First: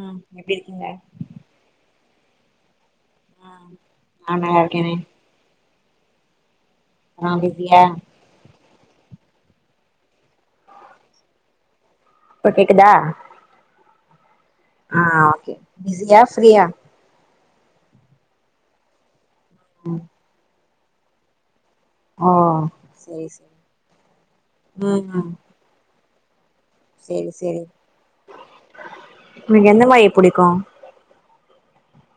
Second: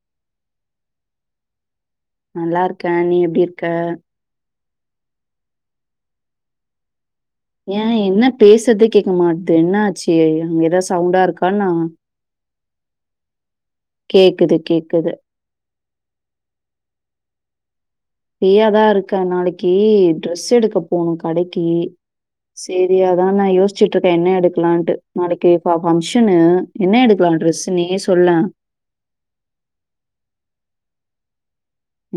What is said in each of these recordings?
ம் எப்டி இருக்கீங்க நல்லா இருக்கே நீ எப்டி ஆ இருக்க நா நல்லா இருக்கேனே ஆ பிஸியா ஏன் என்ன பேசர்தே கேக்க மாட்து என்ன ஆச்சு எங் ஏதாவது சவுண்டா இருக்கா ன்னா இப்ப கேக்குதா கேக்து ஆ ஓகே பிஸியா ஃப்ரியா ப்ரியாதா இருக்க நாளைக்கு ம் ட்ரெஸ் எடுக்க போணுங் கடைக்கி ஓ செரியதா சேரி நா சேரி யோசிச்சுட்டு இருக்கேன் என்ன எடுக்கலான்ட்டு ம் ம் நாளைக்கு இ பங்க்ஷனு ன்ன சேரி எடுக்கலா சேரி ட்ரெஸ்ஸு நீயே சொல்லே உனக்கு எந்த மாயி புடிக்கு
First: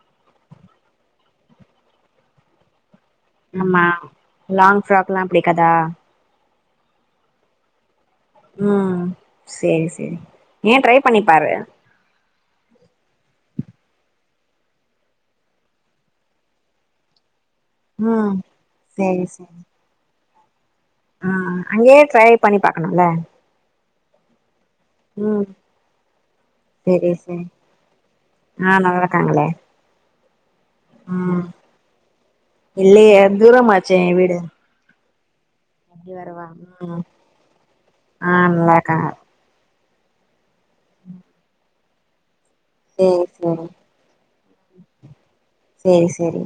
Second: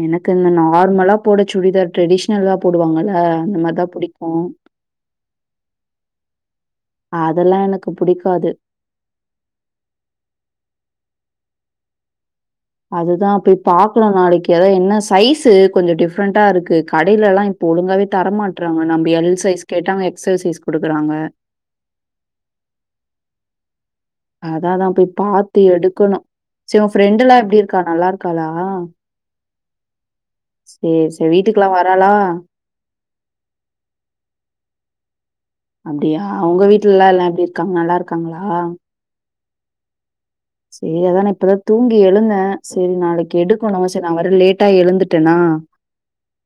எனக்கு இந்த நார்மலா போட சுடிதார் ட்ரெடிஷ்னலா போடுவாங்கல்ல அந்த மாரி ஆமா தான் புடிக்கும். லாங் ஃப்ராக்லா பிடிக்கதா அதெல்லா எனக்கு புடிக்காது ம் செரி செரி ஏன் ட்ரை பண்ணிப்பாரு அதுதா போய் பாக்கலா நாளைக்கு அதா ன்னா சைஸ்ஸு கொஞ்சோ டிஃப்ரெண்டா இருக்கு கடையிலல்லா ஒழுங்காவே தர ம் மாட்டறாங்க நம்ம சேரி எல் சேரி சைஸ் கேட்டா அங்க எக்ஸை சைஸ் குடுக்குறாங்க ஆ அங்கயே ட்ரை பண்ணி பாக்கலால்ல அதாதா போய் ம் பாத்து எடுக்கணு செரிஉன் சேரி ஃப்ரெண்டுல்லா எப்டி இருக்கா நல்லாருக்காளா காங்களே சரி ம் வீட்டுக்குலாம் வராளா? இல்லயே தூரமாச்சே என் வீடு அபி அப்படியா? வருவா உங்க வீட்லலாம் உ எல்லாம் எல்லாம் எப்படி இருக்காங்க? நல்லா இருக்காங்களா? ஆஹ் நல்லா இருக்காங்க சரி அதானா இப்பதா தூங்கி எழுந்தே சரி சேரி நாளைக்கு சேரி எடுக்கணு சரி நா வேற லேட்டா எழுந்துட்டனா சேரி செரி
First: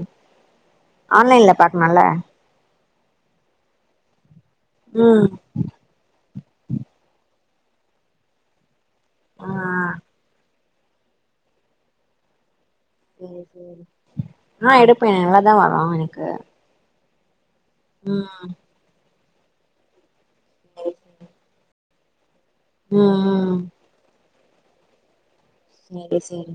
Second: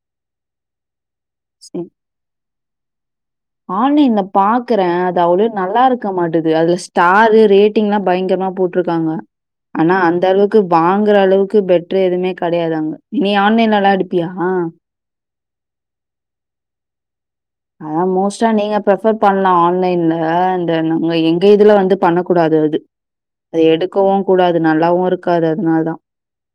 ஆன்லைன்ல சரி பாக்கலால்ல ஆன்லைன்ல பாக்குறே அது ம் அவ்ளோ நல்லா இருக் க மாட்டுது அதுல ஸ்டாரு ரேட்டிங்ல்லா பயங்கரமா போட்ருக்காங்க ஆ ஆனா அந்த அளவுக் க்கு வாங்குற அளவுக்கு பெட்ரே எதுவுமே கெடையாதாங் நீ ஆன்லைன்ல எல்லா எடுப்பியா இப்ப யெல்லாரு தா வராங் எனகு அ மோஸ்ட்டா நீங்க பிரஃபர் பண்லா ஆன்லைன்ல இந்த சேரி நங்க சேரி எங்க இதுல வந்துப் பண்ணக்கூடாது அது ம் ம் க்கவும் கூடாது நல்லாவு இருக்காது அதனால் தா சேரி சேரி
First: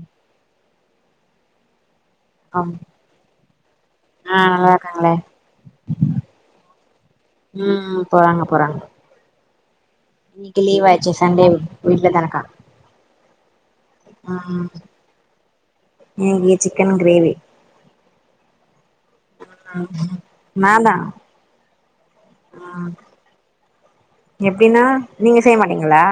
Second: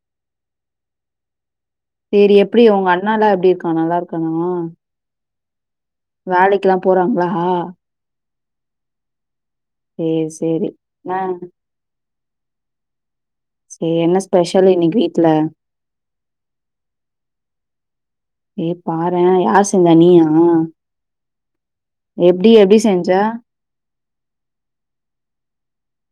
செரி எப்டி அம் உங்க அண்ணாலா எப்டிருக்கா நல்லா இருக்கானா காங்களே வேலைக்கெல்லா போறாங்ளா ம் போறாங்க போறாங்க சரி, இன்னைக்கு சரி. லீவாச்சே ஆ. சண்டே வீட்ல தான் இருக்கா சே என்ன ம் ஸ்பெஷல் இன்னைக்கு வீட்ல இன்னைக்கு சிக்கன் கிரேவி ஏ பாரே யார் ம் செஞ்சா நீயா நான்தா எப்டி எப்டி செஞ்ச எப்டினா நீங்க செய்ய மாட்டீங்ளா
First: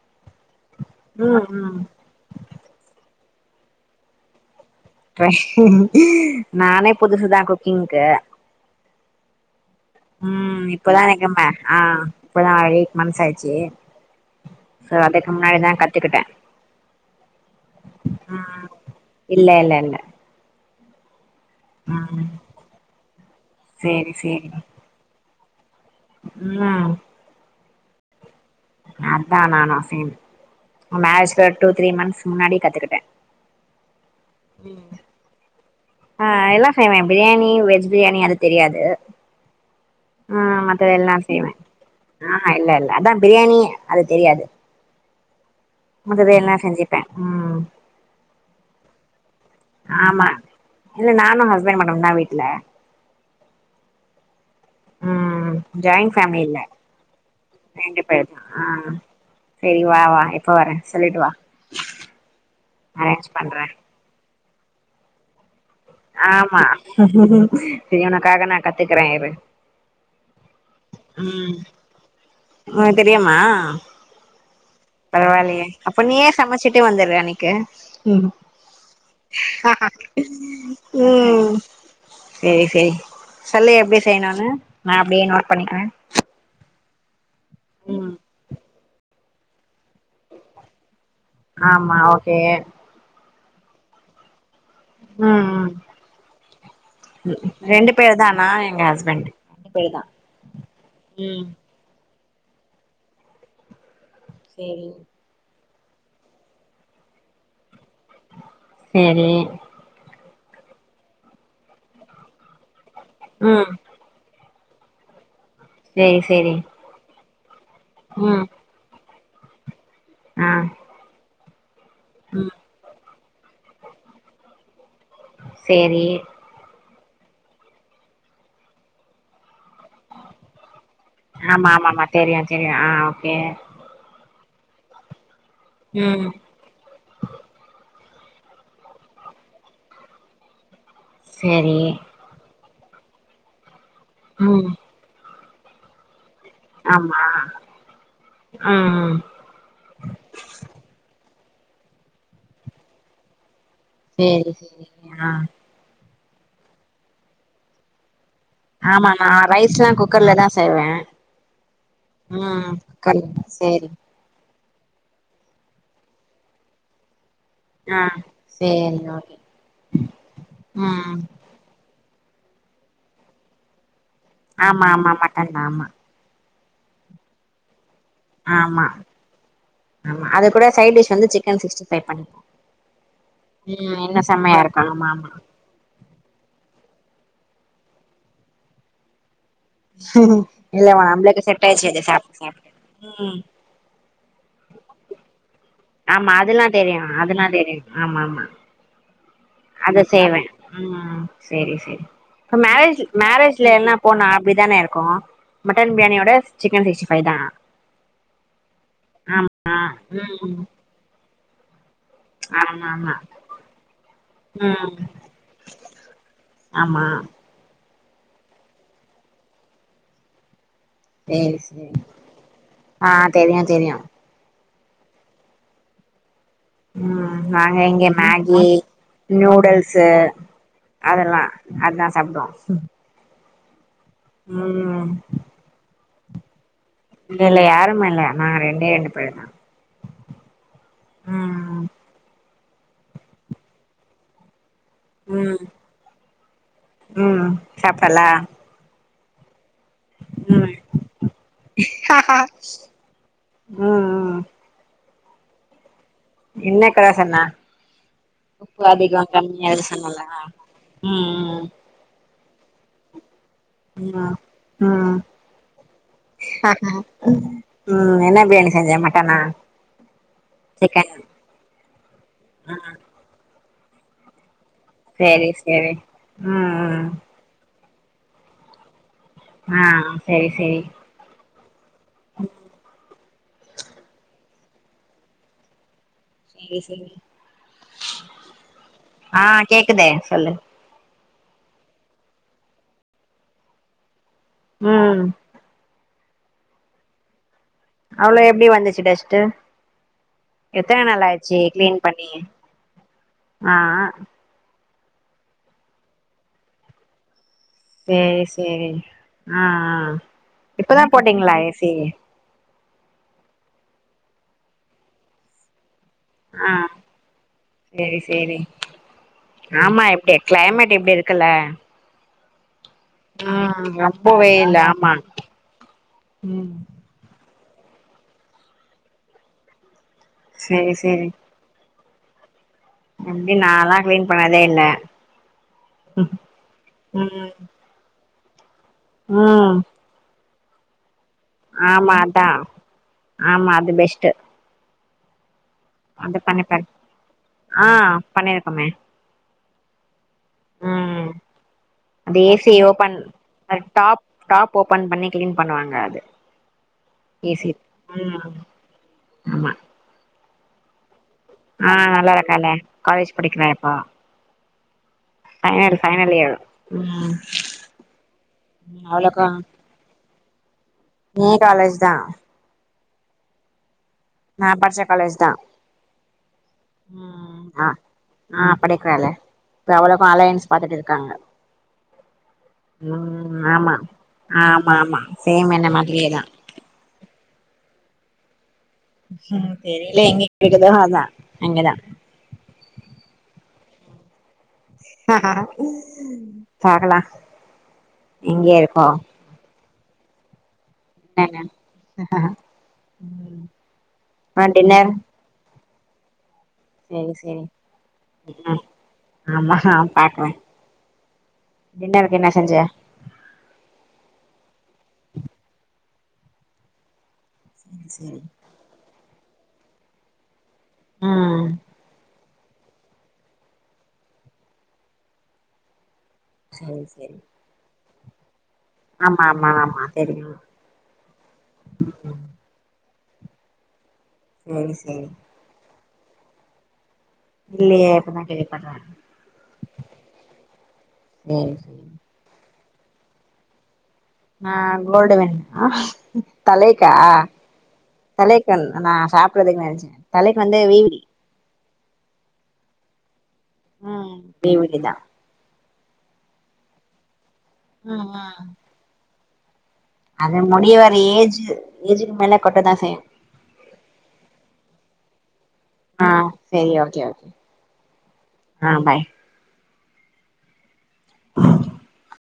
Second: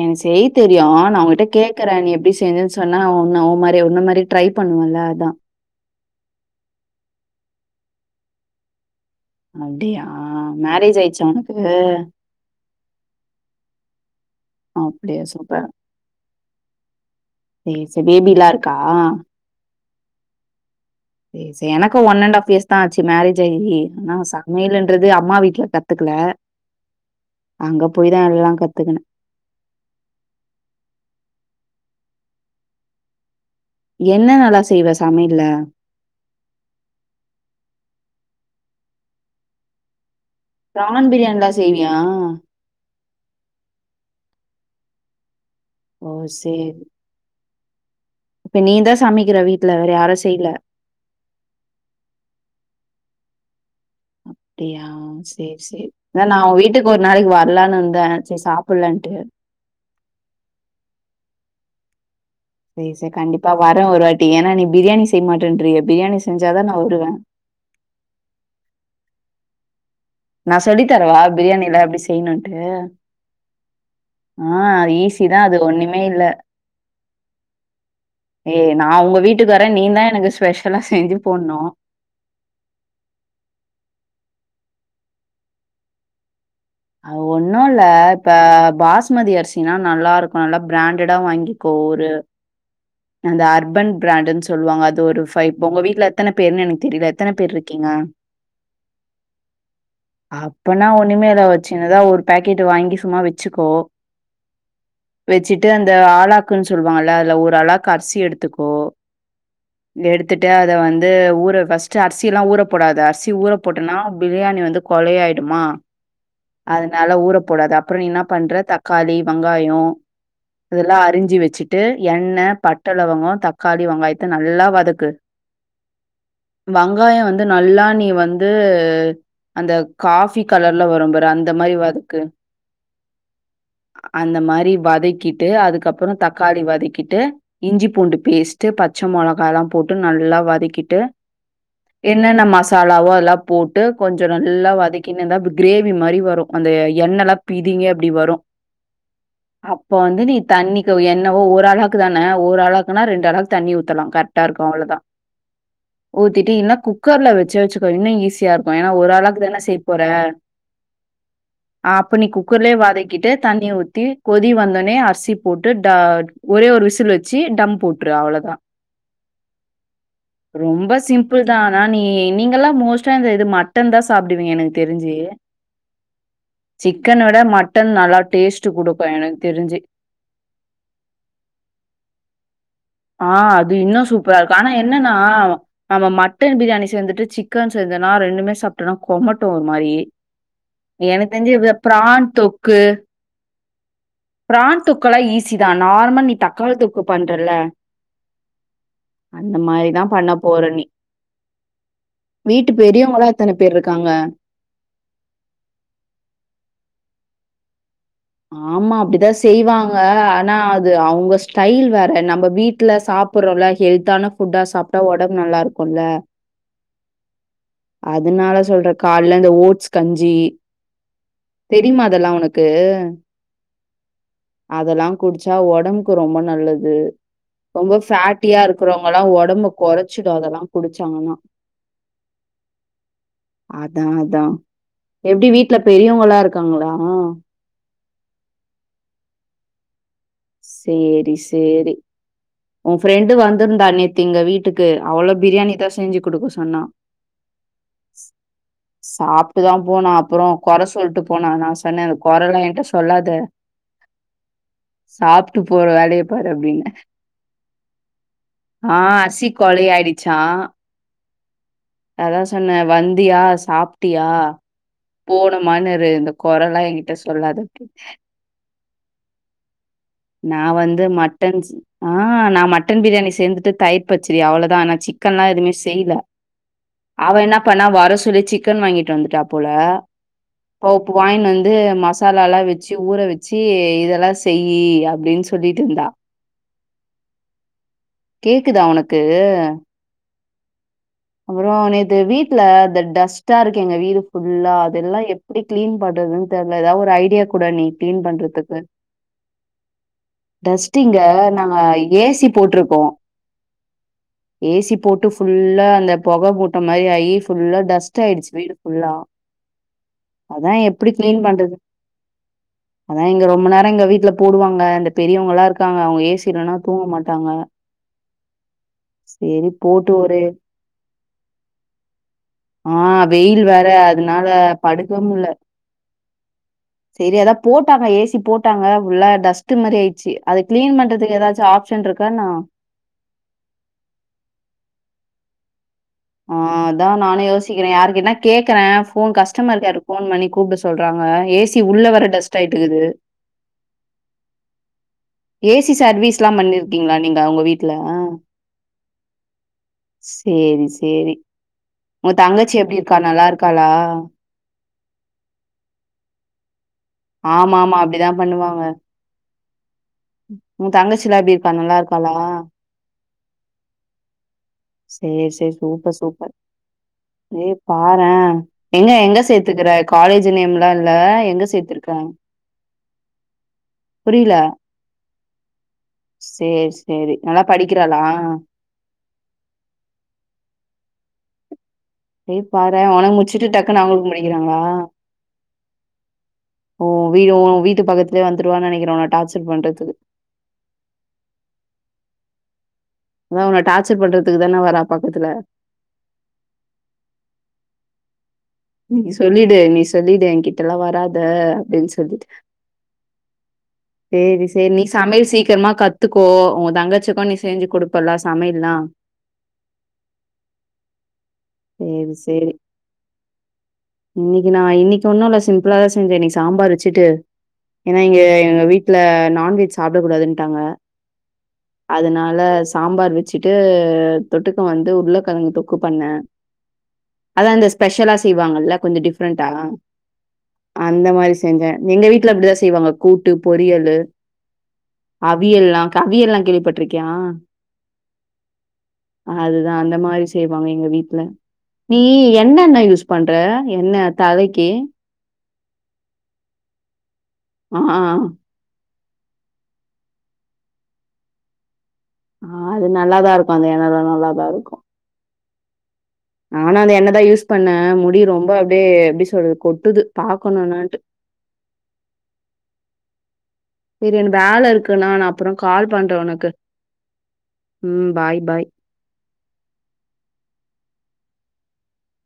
எனக் செய்ய தெரியு நா ம் உங்கிட்ட ம் கேக்குறே நீ எப்டி செஞ் சொன்னா நா ஒ ஒமாரி ஒன்ன மாரி ட்ரை பண்ணுவன்ல ட்ரை நானே புதுசுதா குக்கிங்க்கு அப்படியா? ம் மேரேஜ் இப்பதா ஆயிடுச்சா எனக்கே மே உனக்கு? ஆ இப்பதா எயிட் மந்த்ஸ் ஆச்சு சோ அப்படியா அதுக்கு முன்னாடி சூப்பர். தா கத்துக்கிட்டே சேரி சேரி பேபிலா ம் இருக்கா இல்ல இல்ல இல்ல சேர் சேரி எனக்கு ஒன் ம் அண்ட்டாஃப் இயர்ஸ் தா ஆச்சு மேரேஜ் ஆயி சேரி ஆனா சேரி சமையல்ன்றது அம்மா வீட்ல கத் துக்கல ம் அங்க போய் தா எல்லா கத்துக்கு அதா நானு சேம் மேரேஜ்ல ஒரு டூ த்ரீ மந்த்ஸ் முன்னாடியே கத்துக்கிட்டே என்ன நல்லா செய்வ சமையல்ல ஆ எல்லா செய்வே பிரியாணி வெஜ் பிரியாணி அது தெரியாது ஆ மத்தது பிரான் எல்லா செய்வே பிரியாணிலாம் செய்வியா? ஆ இல்ல இல்ல அதா பிரியாணி அது தெரியாது ஓ! மத்தது எல்லா சரி. செஞ்சுப்பே ம் இப்ப நீ தா சமைக்குற வீட்ல வேற யாரு ஆமா செய்ல இல்ல நானு ஹஸ்பண்ட்டு மட்டுந்தா வீட்ல டியா ம் சேரி சேரி ஜாயிண்ட் நா நா ஃபேமிலி ஒ இல்ல வீட்டுக்கு ஒரு நாளைக்கு வர்லான் இருந்தே சேரி சாப்புல்லான்ட்டு சேரி வா வா எப்ப வரே சொல்லிட்டு வா சேரி சே அரேஞ்ச் கண்டிப்பா பண்றே வரே ஒருவாட்டி ஏனா நீ பிரியாணி செய்ய மாட்டேன்றியே பிரியாணி செஞ்சாதா நா வருவே ம் சேரி ஒனக்காக நா கத்துக்குறே இரு நா சொல்லி தரவா ம் பிரியாணியலா எப்டி செய்யணுன்ட்டு உனக்கு தெரியுமா ஆ ஈஸி தா அது பரவாயில்லையே அப்ப ஒன்னுமே இல்ல நீயே சமைச்சிட்டு வந்துரு அன்னைக்கு ஏ நா ஒங்க வீட்டுக்கு வரே நீ தா எனக்கு ஸ்பெஷலா செஞ்சு ம் போட்னு சேரி சேரி சொல்லு எப்டி செய்ணுனு நா அப்டியே நோட் பண்ணிக்குறே அது ஒன்னு இல்ல ம் இப்ப பாஸ்மதி அரிசினா நல்லாருக்கு நல்லா பிராண்டடா வாங்கி கோ ஆமா ஒரு ஓகே அந்த அர்பன் பிராண்ட்டுன் சொல்வாங்க அது ஒரு ஃபை ம் இப்ப ஒங்க வீட்ல எத்தன பேருனு எனக்கு தெரில எத்தன ம் பேர் இருக்கீங்க ரெண்டு பேர் தா நா எங்க ஹஸ்பண்ட் ரெண்டு பேர் தா அப்பனா ஒன்னுமே ம் இல ஒ சின்னதா ஒரு பேக்கெட் வாங்கி சும்மா வச்சுக்கோ சேரி வெச்சுட்டு அந்த ஆளாக்குனு சொல்வாங்கல்ல அதுல ஒரு ஆளாக்கு அரிசி எடுத்துக்கோ சேரி எடுத்துட்டு அத வந்து ஊற ஃபஸ்ட்டு அர்சில்லா ஊற போடாத அர்சி ஊற ம் போட்டனா பிரியாணி வந்து கொலை ஆயிடுமா சேரி சேரி அதனால ஊற போடாத அப்றோ என்ன ம் பண்ற தக்காளி வெங்காயோ ஆ அதெல்லா அரிஞ்சு வச்சிட்டு எண்ண பட்ட லவங்கோ தக்காளி வெங்காயத்த நல்லா வதக்கு சேரி வெங்காயோ வந்து நல்லா நீ வந்து அந்த காஃபி கலர்ல வரும் ப ஆமாமாமா தெரியு தெரியு ஆ ஓகே அந்த மாரி வதக்கிட்டு அதுக்கப்பறோ ம் தக்காளி வதக்கிட்டு இஞ்சி பூண்டு பேஸ்ட்டு பச்ச மொளகாலா போட்டு நல்லா வதக்கிட்டு சேரி என்னென்ன மசாலாவோ அதெலா போட்டு கொஞ்சொ ம் நல்லா வதக்னிருந்தா கிரேவி மாறி வரு அந்த ஆமா எண்ணெலா பிதிங்கி அப்டி வரு ம் அப்ப வந்து நீ தண்ணிக்கு என்னவோ ஒரு ஆழாக்கு தான ஒரு ஆழாக்குனா ரெண்டு அழாக் தண்ணி ஊத்தலா கர்ட்டா சேரி இருக்கு சேரி அவ்ளோதா ஆ ஊத்திட்டு இன்னு குக்கர்ல வச்ச வச்சுக்கோ இன்னு ஈஸியா இருக் ஆமா நா ரைஸ் லா குக்கர்லதா செய்வே அப்ப நீ ம் குக்கர்லயே குக்கர்ல வதக்கிட்டு தண்ணிய சேரி ஊத்தி கொதி வந்தோனே அரிசி போட்டு ட ஒரே ஒரு விசில் வச்சு டம் ஆ போட்ரு அவ்ளோதா சேரி ஓகே ரொம்ப ம் சிம்பிள் ட்டா ஆனா நீ நீங்கல்லா மோஸ்ட்டா இந்த இது மட்டன் தா சாப்டுவீங்க எனக்கு ஆமா ஆமா தெரிஞ்சு மட்டன் ஆமா சிக்கன விட மட்டன் நல்லா டேஸ்ட் ஆமா குடுக்கு எனக்கு தெரிஞ்சு ஆமா அது கூட சை டிஷ் வந்து சிக்கன் சிக்ஸ்டிஃபை ப ஆ அது இன்னு சூப்பரா இருக்கு ஆனா ஆமா என்னன்னா ஆமா நாம மட்டன் பிரியாணி செஞ்சுட்டு சிக்கன் செஞ்சனா ரெண்டுமே சாப்ட்டோனா கொமட்டு ஒரு மாரி இல்லமா எனக்கு நம்ளுக்கு தெரிஞ்சு இந்த செட்டாயிருச்சு இத பிரான் சாப்ட்டு தொக்கு சாப்ட்டு பிரான் தொக்கல்லா ஈஸிதா நார்மல் ஆமா நீ அதெல்லா தக்காளி தெரியு தொக்கு பண்றேல அதெல்லா தெரியு ஆமா ஆமா அத செய்வே நீ ம் சேரி சேரி இப்ப வீட்டு மேரேஜூ பெரியவங்களா எத்தன பேர் மேரேஜ்லலா இருக்காங்க? போனா இப்டி தான இருக்கு மட்டன் பிரியாணியோட சிக்கன் சிக்ஸ்டி ஃபை தா ஆமா அப்டிதா ஆமா செய்வாங்க ஆனா ம் அது அவுங்க ஸ் டைல் வேற நம்ப ஆமா வீட்ல ஆமா சாப்பறோல ஹெல்த்தான ஃபுட்டா ம் சாப்ட்டா ஒடம்பு நல்லா இருக்குல ஆமா அதுனால சொல்ற கால்ல இந்த ஓட்ஸ் கஞ்சி சேரி சேரி தெரிமா அதெல்லா ஒனக்கு ஆ தெரியு தெரியு அதெல்லா குட்ச்சா ஒடம்புக்கு ரொம்ப நல்லது ம் நாங்க ரொம்ப இங்க ஃபேட்டியா மேகி இருக்கறவங்க எல்லா ஒடம்பு நூடுல்ஸு கொறச்சிடு அதெலா குடிச்சாங்கன்னா அதெல்லா அதா சாப்ட்டோ அதா அதா எப்டி வீட்ல பெரியவங்களா இருக்காங்ளா இல்ல இல்ல யாரும் இல்ல நாங்க ரெண்டே ரெண்டு பேர் தா சேரி ம் சேரி உ ஃப்ரெண்டு வந்திருந்தா நேத்து எங்க வீட்டுக் கு அவளு ம் பிரியாணி தா செஞ்சு குடுக்க சொன்னா ம் சாப்ட்டலா சாப் ட்டு தா போனா. அப்பொறொ ம் கொற சொல்ட்டு போனா. நா சொன்னே இந்த கொற எல்லா ஏன்ட்ட சொல்லாத அ சாப்ட்டு போற வேலெய என்ன கொற சொன்னா உப்பு ஆ அதிகோ அசி கம்மி அது சொன்னாலா ம் ம் ம் அதா சொன்னே வந்தியா சாப்ட்டியா ம் ம் ம் போனமானு இரு இந்த கொறலா என்கிட்ட சொல்லாத ம் என்ன பிரியாணி செஞ்ச மட்டனா நா வந்து சிக்கன் மட்டன்ஸ் ஆஹ் நா மட்டன் பிரியாணி சேந்துட்டு தயிர்பச்சடி அவ்ளோதா ஆனா சிக்கன்லா சேரி எதுமே சேரி செய்ல ம் ம் அவ என்ன பண்ணா வர சொல்லி சிக்கன் வாங்கிட்டு வந்துட்டா போல ஆ சேரி சேரி போ வாங்கினு வந்து ந்து மசாலாலா வெச்சு ஊற வெச்சு இதெல்லா செய் அப்டினு சொல்லிட்டு இருந்தா சேரி சேரி ச் கேக்குதா உனக்கு? ஆ கேக்குது சொல்லு அப்பறோ நேத்து வீட்ல இந்த டஸ்ட்டா இருக்கு எங்க வீடு ஃபுல்லா அதெல்லா ம் எப் எப்பிடி க்ளீன் பண்றதுன்னு தெர்ல எதா ஒரு ஐடியா கூடே நீ அவ்வளோ எப்டி வந்துச்சு டஸ்ட்டு எத்தன டஸ்ட்டிங்க நாள் ஆயிச்சு நாங்க கிளீன் ஏ பண்ணி சி போட்ருக்கோ ஆ ஏ சி போட்டு ஃபுல்லா அந்த புகொ போட்ட மாரி ஆயி ஃபுல்லா டஸ்ட் சேரி ஆயிடுச்சு வீடு சேரி ஃபுல்லா ஆ ஆ அதா இப்பதா எப்பிடி க்ளீன் போட்டீங்களா பண்றது ஏசி அதா இங்க ரொம்ப நேரோ எங்க வீட்ல போடுவாங்க இந்த பெரியவங்கெல்லா இருக்காங்க அவ்ங்க ஏசி ஆ இல்லன்னா தூங்க மாட்டாங்க. செரி செரி சரி ஆமா போட்டு எப் ஒரு க்ளைமேட் எப்பிடி இரு க்கல ஆ வெயில் வேற ரொம்ப அதுனால வெயில் ஆமா படுக்வே முட்ல ம் செரி அதா போட்டாங்க ஏ சி போட்டாங்க உள்ள டஸ்ட்டு மாரி ஆயிடிச்சி அது சேரி க்ளீன் பண்றதுக்கு ஏதாச்சு ஆப் ஆப்சென்ட்ருக்காயென்னா இப்டி நா லா க்ளீன் பண்ணதே இல்ல ஆ அதா நானு ம் யோசிக்கிறே யாருக்கு என்ன கேக்குறே போன் ம் கஸ்டமர் கேர் போன் பண்ணி கூப்ட சொல்றாங்க ஏ சி உள்ள ஆமா வேர அதா டஸ்ட் ஆயிட்டு இருகுது ஆமா அது பெஸ்ட்டு ஏ சி அது சர்வீஸெல்லா பண்ணிப்பாரு பண்ணிர்க்கீங்களா நீங்க உங்க ஆ வீட்ல பண்ணிருக்கோமே சேரி ம் சேரி உங்க அது ஏசி தங்கச்சி எப்டி ஓபன் இருக்கா நல்லா அது இருக்காளா டாப் டாப் ஓபன் பண்ணி க்ளீன் பண்ணுவாங்க ஏசி ஆமா ஆமா அப்டிதா ம் பண்ணுவாங்க ஆமா ஊ தங்கச்சில்லா எப்டி ஆ நல்லா இருக்காலே காலேஜ் படிக்கிறா இப்போ சேர் சேரி final super final super year ம் ஏ பாறே எங்க எங்க அவளுக்கு சேத்துக்கற காலேஜ் நேம்ல்லா இல்ல நீ எங்க காலேஜ் தா சேத்திருக்க நா பட்ச்ச காலேஜ் தா சேரி சேரி நல்லா ம் ஆ படிக்கிறாளா ஆ படிக்கிறாலே இப்ப அவ்வளுக்கு அலயன்ஸ் பாத்துட்டு இருக்காங்க ஏய் பாரேன் உனக்கு ம் முடிச்சுட்டு ஆமாஆமா டக்குன்னு அவங்களுக்கும் படிக்கிறாங்களா? ஆமா சேம் என்ன மாரியேதா ஊ வீடு ஊ வீட்டு பக்கத்துலயே வந்துடுவானு நெனக்கிறே உன்ன டார்ச்சர் பண்றதுகு கேக்குதா அதா அங்கதா அதா உன்ன டார்ச்சர் பண்றதுக்கு தான வர ஹ ஹ ஹ பாக்கலா இங்கயே இருக்கு நீ சொல்லீடு நீ சொல்லீடு என் கிட்டெல்லா வராத என்னன்னு அப்டின்னு சொல்லீடு ம் சேரி அப்றோ சேரி நீ டின்னர் சமையல் சீக்கிரமா கத்துக்கோ உன் சேரி தங்கச்சிக்கு நீ சேரி செஞ்சு குடுப்பேல ம் சமையல்லா ஆமா டின்ருக்கு என்ன செஞ்ச இன்னிக்கு நான் இன்னிக்கு ஒன்னு இல்ல சிம்பிளாதா செஞ்சே இன்னிக்கு சாம்பார் வச்சுட்டு சேரி ஏன்னா சேரி இங்க எங்க வீட்டு ட்ல நான்வெஜ் சாப்ட கூடாதுன்ட்டாங்க உ அதுனால சாம்பார் வச்சுட்டு தொட்டுக்க வந்து உருளக்கெழங்கு தொக்கு பண்ணே சேரி சேரி அதா இந்த ஸ்பெஷலா செய்வாங்கல்ல கொஞ்சோ ஆமா டிஃப்ரெண்டா ஆமா ஆமா தெரியு அந்த மாரி செஞ்சே எங்க ம் வீட்டுல அப்டிதா செய்வாங்க கூட்டு பொரியலு சேரி சேரி அவியல்லா கவியல் லா கேள்விப்பட்ருக்கியா இல்லயே இப்பதா கேள்வி பட்ற அதுதா அந்த மாரி செய்வாங்க எங்க வீட்ல சேரி சேரி நீ என்ன எண்ணெ யூஸ் பண்ற எண்ணெ ஆ கோல்டுவின் தலைக்கா ஆ ஆ கண் நா சாப்பிறதுக்கு நெனைச்சே தலைக்கு வந்து வீவிலி ஆ அது நல்லாதா இருக்கு அந்த எண்ணலா நல்லாதா இருக்கு பேபிக்கு தா நானு அந்த எண்ணெதா யூஸ் பண்ணே முடி ரொம்ப அப்டே எப்டி சொல்றது கொட்டுது அது மொடி வர பாக்கணும்னான்ட்டு. ஏஜ்ஜு ஏஜுக்கு மேலே கொட்ட தா செய்யு சேரி என் வேல இருக்கு நான் அப்புரோ கால் பண்றே உனக்கு செரி ஓகே ஓகே ம் பாய் பாய் [inaudible]